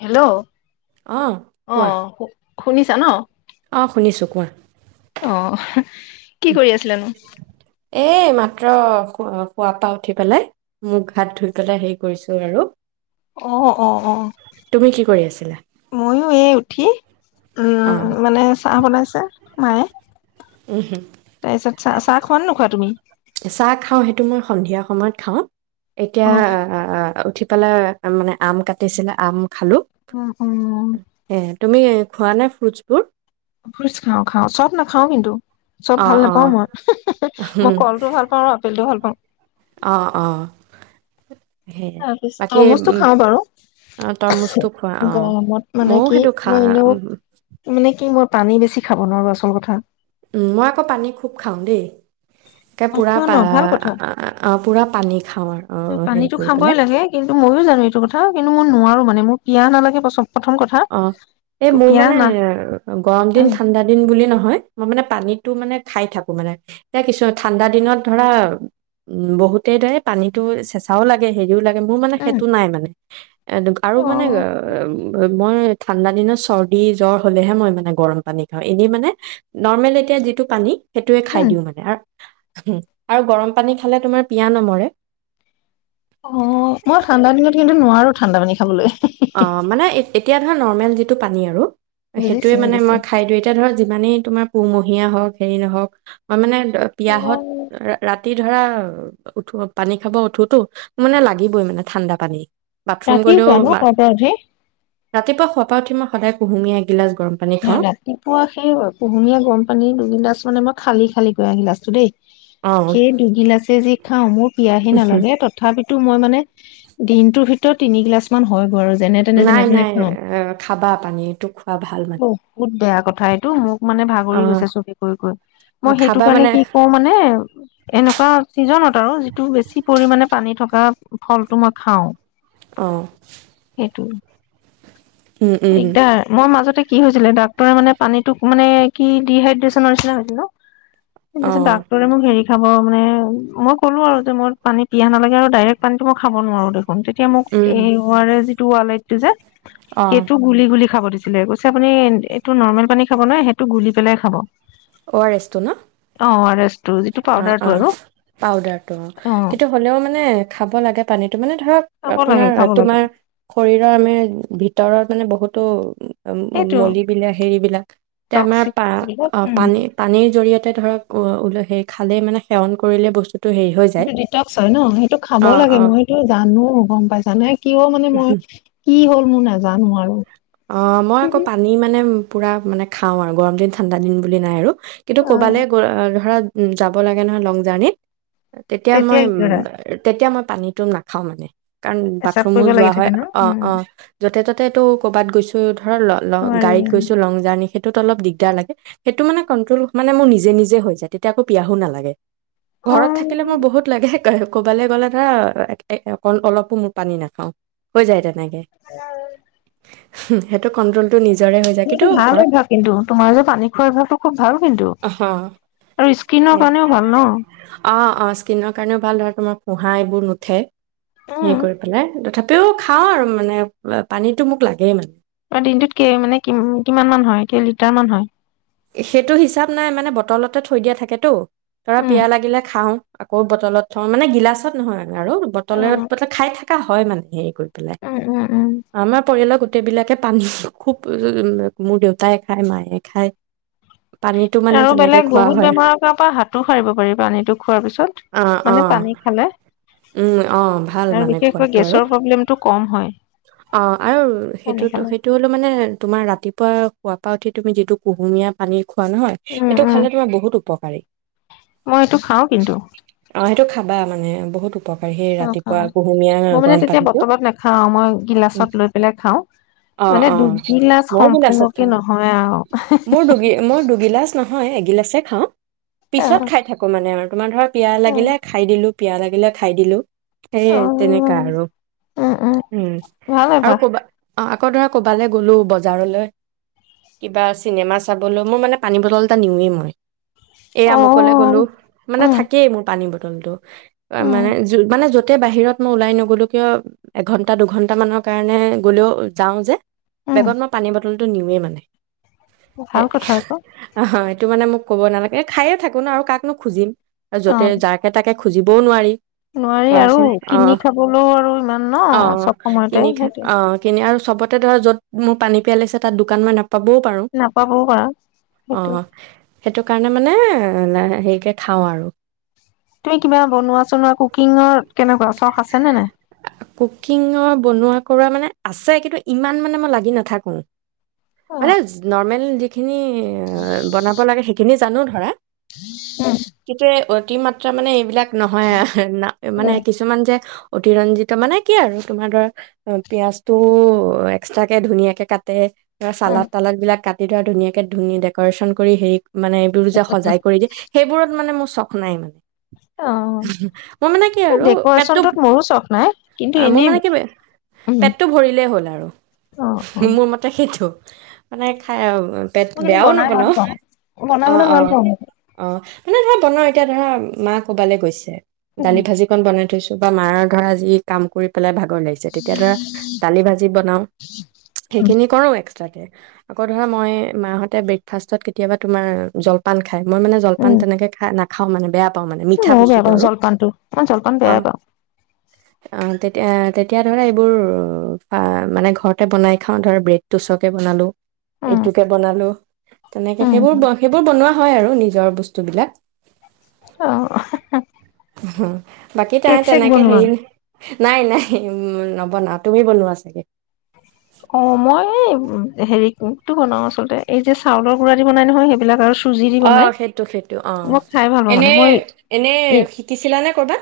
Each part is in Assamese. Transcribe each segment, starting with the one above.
হেল্ল' অঁ কোৱা অহ শুনিছা ন? অঁ, শুনিছোঁ, কোৱা। অ কি কৰি আছিলানো? এই এইমাত্ৰ শুৱাৰ পৰা উঠি পেলাই মূখ হাত ধুই পেলাই হেৰি কৰিছো আৰু। অ অ অ তুমি কি কৰি আছিলা মইয়ো এই উঠি উম, অঁ মানে চাহ বনাইছে। মায়ে। তাৰপিছত চাহ, চাহ খোৱ নে নোখোৱা তুমি? চাহ খাওঁ সেইটো মই সন্ধিয়া সময়ত খাওঁ অ এতিয়া উঠি পেলাই মানে আম কাটিছিলে আম খালোঁ উম, উম এ তুমি খোৱা নাই ফ্ৰুটছবোৰ। ফ্ৰুটচ খাও খাও চব নাখাও কিন্তু। চব অঁ ভাল অঁ নোপাও, মই-মই কলটো ভাল পাওঁ আৰু আপেলটো ভাল পাওঁ। অ অ তাৰপিছত তৰমুজটো খাও বাৰু তৰমুজটো খোৱা অঁ গৰমত মানে ময়ো কি সেইটো খা মই এনেও মানে কি মই পানী বেছি খাব নোৱাৰো, আচল কথা। উম, মই আকৌ পানী খুব খাওঁ দেই। একে অ পুৰা খোৱা পা ন ভাল কথা। অ পুৰা পানী খাওঁ আৰু অ হেৰি পানীটো কৰি খাবই পেলাই লাগে কিন্তু ময়ো জানো এইটো কথা কিন্তু মই নোৱাৰো মানে মানে মোৰ পিয়াহ নালাগে পচন্দ অ, এই মোৰ মানে গৰম দিন উম ঠাণ্ডা দিন বুলি নহয় মই মানে পানীত টো মানে খাই থাকো মানে এতিয়া কিছু ঠাণ্ডা দিনত ধৰা উম বহুতে দৰে পানীতটো চেচাও লাগে সেই সিয়ো লাগে মোৰ মানে উম সেইটো নাই মানে এনেকোৱা আৰু অ মানে মই ঠাণ্ডা দিনত চৰ্দি জ্বৰ হ'লেহে মই মানে গৰম পানী খাওঁ এনেই মানে নৰ্মেল এতিয়া যিটো পানী সেইটোৱে খাই উম দিওঁ মানে আৰু আৰু গৰম পানী খালে তোমাৰ পিয়া নমৰে অঁ মই ঠাণ্ডা দিনত কিন্তু নোৱাৰো ঠাণ্ডা পানী খাবলৈ অঁ মানে এতিয়া ধৰ নৰ্মেল যিটো পানী আৰু বুজিছো সেইটোৱে মানে বুজিছো মই খাই দিওঁ এতিয়া ধৰ যিমানেই তোমাৰ কুমহীয়া হওঁক হেৰি নহওঁক অঁ মানে পিয়াহত ৰাতি ধৰা উঠো পানী খাব উঠোতো মানে লাগিবই মানে ঠাণ্ডা পানী বাথৰুম ৰাতি গ'লেও চোৱা ন মা- কপৰতহে ৰাতিপুৱা শুৱাৰ পৰা উঠিই সদায় কুহুমীয়া আহি ৰাতিপুৱা সেই কুহুমীয়া গৰম পানী দুগিলাছ মানে মই খালি খালি আহিল আছো দেই অ' সেই দুগিলাচে যি খাওঁ মোৰ পিয়াহে নালাগে তথাপি মই মানে দিনটোৰ ভিতৰত তিনিগিলাচ মান হয় গৈ আৰু যেনে তেনে যেনে নাই তেনে নাই খাওঁ খাবা পানী তোৱা খোৱা ভাল মানে বহুত বেয়া কথা এইটো মোক মানে ভাগৰি অ' গৈছে চবে কৰি কৈ কৈ মই সেইটো খাবা কাৰণে মানে কি কওঁ মানে এনেকুৱা চিজনত আৰু যিটো বেছি পৰিমানে পানী থকা ফলটো মই খাওঁ অঁ টো দিগদাৰ মই মাজতে কি হৈছিলে ডাক্তৰে মানে পানীতোক মানে কি ডিহাইড্ৰেছনৰ নিচিনা হৈছিল ন তেন্ত অ' ডাক্তৰে মোক হেৰি খাব মানে মই ক'লো আৰু যে মই পানী পিয়াহ নালাগে আৰু ডাইৰেক্ট পানীতো মই খাব নোৱাৰো দেখ তেতিয়া মোক উম এই হ টোৱালাইটো যে অ' সেইটো গুলি গুলি খাব দিছে কৈছে আপুনি এইটো নৰ্মেল পানী খাব ন সেইটো গুলি পেলাই খাব অ' আৰ এছ টো ন অ আৰ এছ টো যিটো অঁ পাউদাৰটো অঁ আৰু পাউদাৰটো অঁ অ কিন্তু হ'লেও মানে খাব লাগে পানীটো মানে ধৰক খাব লাগে আপোনাৰ খাব লাগে তোমাৰ শৰীৰৰ আমি ভ ভিতৰত মানে বহুতো সেইটো মলি বিলাক হেৰিবিলাক সেয়া আমাৰ টক্সিক প বিলাক উম পানী পানীৰ জৰিয়তে ধৰক উল সেই খালে মানে সেৱন কৰিলে বস্তু সটো ডটক্স হয় ন সেইটো খাব অ', লাগে অ', মইটো জানো গম পাইছানে কিয় মানে মই কি হ'ল মো নাজানো আৰু অ মই আকৌ পানী মানে পূৰা মানে খাওঁ আৰু গৰম দিন ঠাণ্ডা দিন বুলি নাই আৰু কিন্তু অ কবালে গ ধৰা উ যাব লাগে নহয় লং জাৰ্ণিত তেতিয়া মই কি উ কৰা তেতিয়া মই পানীটো নাখাওঁ মানে কাৰণ পেচাব বাথৰুমো কৰিব লাগি যোৱা থাকে হয় ন অ উম অ য'তে ত'তে তটো কবাত গৈছো ধৰ ল নোৱাৰি গাড়ীত গৈছো লং জাৰ্ণি সেইটোত অলপ দিগদাৰ লাগে সেইটো মানে কণ্ট্ৰল মানে মোৰ নিজে নিজে হৈ যায় তেতিয়া আকৌ পিয়াহো নালাগে অ ঘৰত থাকিলে মোৰ বহুত লাগে ক'বালৈ গ'লে ধৰা অ অলপো মোৰ পানী নাখাও হৈ যায় ত অ সেইটো কন্ট্ৰল টো ভাল অভ্যাস কিন্তু তোমাৰ যে পানী খোৱাৰ অভ্যাসটো খুব ভাল কিন্তু অঁ আৰু স্কিনৰ কাৰণেও ভাল ন অঁ অঁ স্কিনৰ কাৰণেও ভাল ধৰা তোমাৰ পোঁহা এইবোৰ নুঠে সে উম কৰি পেলাই তথাপি তও খাওঁ আৰু মানে পানীত টো মোক লাগে মানে দিনটোত ক মানে কি কিমান মান হয় কেই লিটাৰ মান হয় সেইটো হিচাপ নাই মানে বটলতে থৈ দিয়া থাকেতো ধৰা উম পিয়াহ লাগিলে খাওঁ আকৌ বটলত থওঁ মানে গিলাচত নহয় আৰু বটলে উম ব খাই থাকে হয় মানে হেৰি কৰি পাই উম উম উম আমাৰ পৰিয়ালৰ গোটেইবিলাকে পানী খুব মোৰ দেউতাই খায় মায়ে খায় পানীতটো মানে আৰু তেনেকে বেলেগ খোৱা বহুত হয় বেমাৰৰ কাৰ পৰা হাতো সাৰিব পাৰি পানীটো খোৱাৰ পিছত। অ অ মানে পানী খালে উম অ ভাল আৰু মানে বিশেষকৈ খোৱাটো আৰু গেছৰ প্ৰব্লেমটো কম হয় অ আৰু পানী সেইটো খালে। সেইটো হলো মানে তোমাৰ ৰাতিপুৱা খোৱা তুমি যদি কুহুমীয়া পানীত খোৱা নহয় উম, সেইটো উম, খালে তোমাৰ বহুত উপকাৰী মই এইটো খাওঁ কিন্তু আহ সেই খাবা মানে বহুত উপকাৰী সেই অ ৰাতিপুৱা কুহুমীয়া মই মানে গৰম তেতিয়া পানীটো বটলত নাখাও আৰু মই উম, গিলাচত লৈ পেলাই খাও অ মানে অ দুগিলাচ ময়ো গিলাচত সম্পূৰ্ণকে খাওঁ নহয় আৰু মোৰ দু মোৰ দুগিলা নহয় এগিলাছে খাওঁ পিছত অ', খাই থাকো মানে তোমাৰ ধৰা পিয়া লাগিলে খাই দিলোঁ পিয় লাগিলে খাই দিলোঁ সেইয়ে তেনেকা আৰু উম ভাল আৰু অভ্যাস কবা অ আকৌ ধৰা কবালৈ গ'লো বজাৰলৈ কিবা আ চিনেমা চাবলৈ মোৰ মানে পানী বটল এটা নিওঁৱেই মই এ অ', আমুকলৈ গলো মানে উম, থাকেই মোৰ পানী ব টো মানে উম, মানে য'তে বাহিৰত মই ওলাই নগলো কিয় এঘন্টা দুঘন্টা মানৰ কাৰণে গ'লেও যাও যে উম, বেগত মই পানী বটল টো নিওে মানে ভাল কথা আকৌ অ সেইটো মানে মোক ক'ব নালাগে খায়ে থাকো ন আৰু কাকনো খুজিম য'তে অ', যাকে তাকে খুজিবও নোৱাৰি নোৱাৰি আৰু ধৰাচোন অ কিনি খাবলৈও আৰু ইমান ন অ চব সময়তে কিনি খাই সেইটোে অ কিনি আৰু চবতে ধ য'ত মোৰ পানী পিয়াই লিছে তাত দোকান মই নাপাবো নাপাবও পাৰ সেইটো সেইটো কাৰণে মানে হেৰিকে খাওঁ আৰু তুমি কিবা বনোৱাছ ন কুকিঙৰ কেনেকুৱা চখ আছেনেে নাই কুকিঙৰ বনোৱা কৰা মানে আছে কিন্তু ইমান মানে মই লাগি নাথাকো মানে অ', নৰ্মেল [unintelligible] খিনি বনাব লাগে সেইখিনি জানো ধৰা কিতিয়া অতি মাত্ৰ তাৰমানে এইবিলাক নহয়া মানে কিছুমান যে অতি ৰঞ্জিত মানে কি আৰু তোমাৰ ধৰা পিয়াজটো এক্সট্ৰাকে ধুনীয়াকে কাটে ত চালাদ তালাদ বিলাক কাট তেটোৰা ধুনীয়াকে ধুন ডেক'ৰেশ্যন কৰি হেৰি মানে দুজ সজাই কৰি দে সেইবোৰত মানে মোৰ নাই মানে অ মোৰ মানে ডেকৰেচন ত মোৰো চখ নাই কিন্তু অ মোৰ এনেই মানে ক উম, পেটটো ভৰিলেই হ'ল আৰু অ', অ', মোৰ মতে স মানে খাই পেট মই কিন্তু বেয়াও বনাই নবনা ভাল পাওঁ। অ অ উম, অ মানে ধ পনৰ এতিয়া ধৰা মা ক'ৰবালৈ গৈছে দালি ভাজি কন বনাই থৈছো তপা মাৰ ঘৰ আজি কাম কৰি পেলাই ভাগৰ লাগিছে তেতিয়া ধৰা দালি ভাজি বনাও সেইখিনি কৰো এক্সট্ৰ আকৌ ধৰা মই মাহতে ব্ৰেকফাষ্টত কেতিয়াবা তুমাৰ জলপান খাই মই মানে জলপান তেনেক খাই না খাওঁ মানে বেয়া পাওঁ মানে উম মিঠা ন বে বস্তুটো পাৰ আৰু স্বলপনটো মন স্বলপন অ বয়া পা [unintelligible] তেতিয়া তেতিয়া ধৰা এইবোৰ মানে ঘৰতে বনাই খাওঁ ধৰা ব্ৰেডটোচকে বনালোঁ উম, এইটোকে বনালো তেনেকে সেইবোৰ উম, ব সেইবোৰ বনোৱা ব আহ হা বাকী তাই তেনেকে হেৰি ন নাই নাই উ নবনা তুমি বনোৱা চাগে অ মই হেৰিতটো বনাও আচল্ততে এই যে চাউলৰ গুৰা দি বনাই নহয় সেইবিলাক আৰু চুজি দি অ বনাই সেইটো সেইটো অ মই খাই ভাল পাওঁ মানে এনে এনে মই শিকিছিলানে কৰ'বাত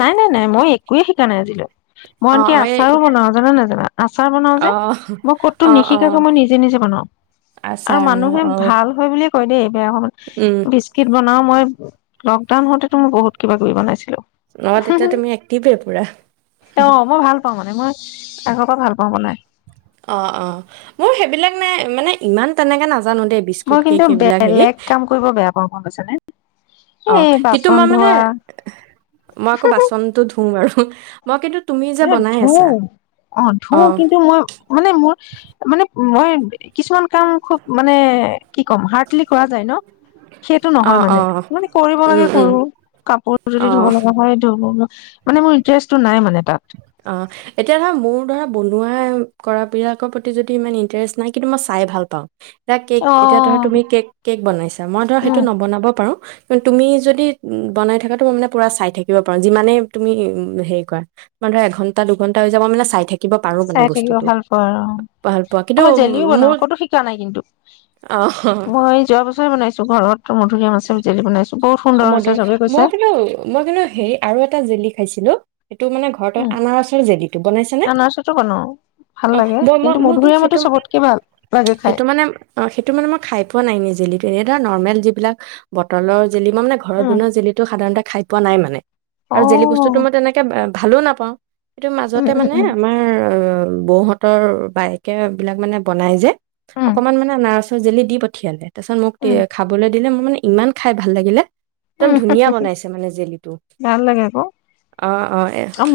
নাই নাই নাই মই একোৱে শিকা নাই আজিলৈ অ মইনকি অ এই আচাৰো বনাও জানা নে জানা আচাৰ বনাও যে অ মই ক'তো অ অ নিশিকাকৈ মই নিজে নিজে বনাও আৰু আচাৰ ন মানুহে অ ভাল হয় বুলি হয়নে বেয়া হ উম বিস্কিট বনাও মই লকডাউন হতেতো মই বহুত কিবা ক বনাইছিলো ন তেতিয়া তুমি এক্টিভে পুৰা অ মই ভাল পাওঁ মানে মই আগৰ পৰা ভাল পাওঁ ব নাই অ অ মোৰ সেইবিলাক নাই মানে ইমান তেনেকে না মই কিন্তু বেলেগ কাম কৰিব বেয়া পাওঁ ক ক আছে নে অ কিন্তু মই মানে মই আকৌ বাচনতটো ধুওঁ বাৰ মই কিন্তু তুমি ন যে বনাই ধু আছা অ ধু কিন্তু মই মানে মোৰ মানে মই কিছুমান কাম খুব মানে কি ক'ম হাৰ্ডলি কৰা যায় ন সেইটো অ নহয় মানে অ মানে কৰিব লগাগে উম, উম, কৰো কাপোৰ যদি ধুব অ', লগা হয় ধুব মানে মোৰ ইণ্টাৰেষ্টটো নাই মানে তাত অ এতিয়া ধৰা মোৰ ধৰা বনোৱা কৰা বিলাকৰ প্ৰতি যদি ইমান ইন্টাৰেষ্ট নাই কিন্তু মই চাই ভাল পাওঁ এা কেক এতিয়া ধৰৰা অ', তুমি কেক কেক বনাইছা মই ধৰা সেইটো উম নবনাব পাৰো তুমি যদি বনাই থাকটো মই মানে পুৰা চাই থাকিব পাৰো যিমানে তুমি উ হেৰি কৰা মান ধ এঘন্টা দুঘণ্টা হৈ যাব মানে চাই থাকে চাই থাকিব ভাল পোৱা ভাল পোৱা আৰু কিন্তু মই উম, জেলিও বনাওঁ মোৰ ক'তো শিকা নাই কিন্তু অ', মই যোৱা বছৰে বনাইছো ঘৰত ত মধুৰিআম মছে জেল বাইছো অ মুৰ মই কিন্তু মই কিন্তু হেৰি আৰু এটা জেলি খাইছিলো সেইটো মানে ঘৰ উম আনাৰসৰ জেলটো বনাই আনাৰচতো বনাও ভাল অ লাগে ম কিন্তু মধুৰিআমতো মটো চবতকে ভাল লাগে খাই মানে সেইটো ম ম ন জ ন যিবিলাক বটলৰ জেলি মাৰানে ঘৰত উম বুনা জেলিটো সাধাৰণতে খাই পোৱা নাই মানে অ আৰু জেলি বস্তুতটো মই তেনেকে ভালো নাপাওঁ সটো উম মাজতে উম মানে উম আমাৰ বৌহঁতৰ বায়কেবিলাক মানে বনাই যে উম অকমান মানে নাচ চজেলি দি পঠিয়ালে তাৰপিছত মোক উম খাবলৈ দিলে মই মানে ইমান খাই ভাল লাগিলে একদম ধুনীয়া বনাইছে মানে জেলিটো ভাল লাগে আকৌ অ অ এ আৰু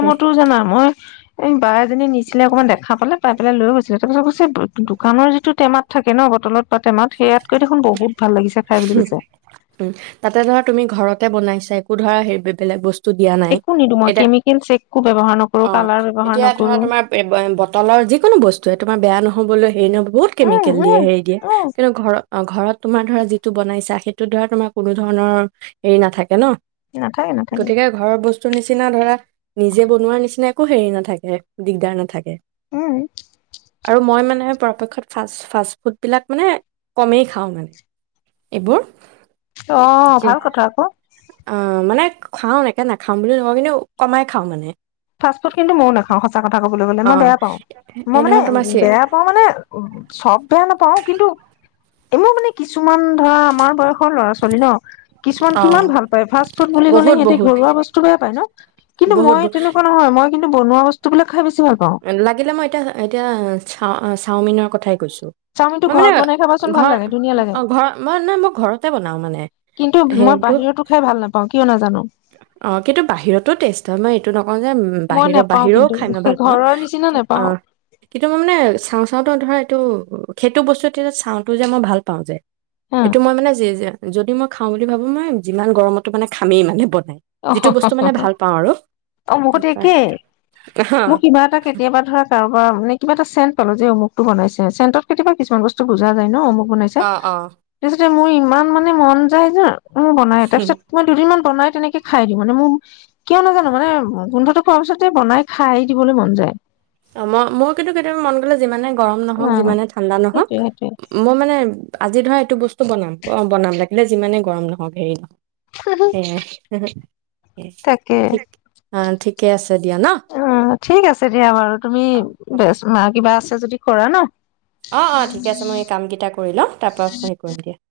সেই- জানা মই এই বা এজনী নিচে অকণমান দেখা পালে পাত পেলাই লৈ গৈছিলে তাৰপিছত কৈছে দোকানৰ যিটো টেমাত থাকে ন বটলত বা টেমাত সেয়াত কৈ দেখোন বহুত ভাল লাগিছে খাই বুলি কৈছে উম, তাতে ধৰা তুমি ঘৰতে বনাইছা একো ধৰা হে বেলেগ বস্তু দিয়া নাই একো নিদো মই এটা কেমিকেল একো ব্যৱহাৰ নকৰো অ কালাৰ ব্যৱহাৰ এতিয়া ধৰক নকৰো আমাৰ যিকোনো বস্ত তোমাৰ বেয়া নহবলেদিয়া নাই এতিয়া অ [unintelligible] ৰেনো বহুত উম কেমিকেল দিয়ে উম হেৰি দিয়ে উম কিন্তু ঘৰত ঘৰত তোমাৰ ধৰা যিটো বনাইছে সেইটোৰ ধৰা তোমাৰ কোনো ধৰণৰ হেৰি নাথাকে ন না থাকে না থাকে তোৰ নিচিনা ধৰা নিজে বনোৱাৰ নিচিনাই একো হেৰি নাথাকে দিগদাৰ নাথাকে উম আৰু মই মানেহে পক্ষত ফা ফা ফুড বিলাক মানে কমেই খাওঁ মানে এইবোৰ অ ভাল যে- কথা আকৌ অ মানে খাওঁ একে নাখাম বুলি নহয় কিন্তু কমাই খাওঁ মানে ফাষ্ট ফুড কিন্তু মই নাখাওঁ সঁচা কথা কবলৈ গলে অ মই বেয়া পাওঁ মই এই মানে ধৰা তোমাৰ চি বেয়া পাওঁ মানে চব বেয়া নাপাওঁ পাওঁ কিন্তু এনেৰও মানে কিছুমান ধৰা আমাৰ বয়সৰ ল'ৰা ছোৱালী ন কিছুমান অ কিমান ভাল পায় ফাষ্ট ফুড বুলি ক'লে বহুত সিঁহতে বহুত ঘৰুৱা বস্তু বেয়া পায় ন কিন্তু বহুত মই তেনেকুৱা নহয় মই কিন্তু বনো বস্তু বিলাক খাই ভাল পাওঁ লাগিলে মই এতিয়া এতিয়া চা চাওমি কথাই কৈছো চাওমিনটো মই মানে ঘৰত বনাই খাবাচোন ভাল ঘৰ লাগে ধুনীয়া লাগে অ ঘৰ মই নাই মই ঘৰতে বনাও মানে কিন্তু মই সেইটো বাহিৰতো খাই ভাল নাপাওঁ কিয় নাজানো অ কিন্তু বাহিৰতো টেষ্ট হয় মই এইটো নকওঁ যে মই বাহিৰৰ নেপাওঁ বাহিৰৰেও কিন্তু খাই মই ভাল পাওঁ ঘৰৰ নিচিনা অ নেপাওঁ কিন্তু মই মানে চাওঁ চাওঁতে ধৰা এইটো উ সেইটো বস্তুাতো চাওঁতো যে মই ভাল পাওঁ যে হা সেইটো মই মানে যি যে যদি মই খাওঁ বুলি ভাবো মই যিমান গৰমতো মানে খামেই মানে বনাই অহু যিটো বস্তু মানে ভাল পাওঁ আৰু অহু মইতো তাৰপৰা একেই মোক কিবা এটা কেতিয়াবা ধৰা কাৰোবাৰ মানে কিবা এটা চেণ কল যে অমুটো বনাইছে চেটত কেতিাবা কিছুমানবস্তু বুজা য ন অমুক টো বনাই গুনাইছে অ অ যে মোৰ ইমান মানে মন যায় জ উ বনাই অ তাৰপিছত মই দুদিনমান বনাই তেনেকে খাই দিওঁ মানে মোক কিয় নাজানো মানে গোন্ধটো খোৱাৰ পিছতে বনাই খাই দিবলৈ মন যায় অ মই মোৰ কিন্তু কেতিয়াবা মন গলে যিমানে গৰম অ নহওক যিমানে ঠাণ্ডা নহওক সেইটোৱে মই মানে আজি ধৰা এইটো বস্তু বনাম অ বনাম লাগিলে যিমানে গৰম নহওক হেৰি নহওক সেইটোৱে সেয়াই ঠিক অ ঠিকে আছে দিয়া ন উ ঠিক আছে দিয়া বাৰু তুমি অ বেচ মাক কিবা আছে যদি কৰা ন অ অ ঠিক আছে মই এই কাম কেইটা কৰি লওঁ তাৰ পৰা হেই কৰিম দিয়া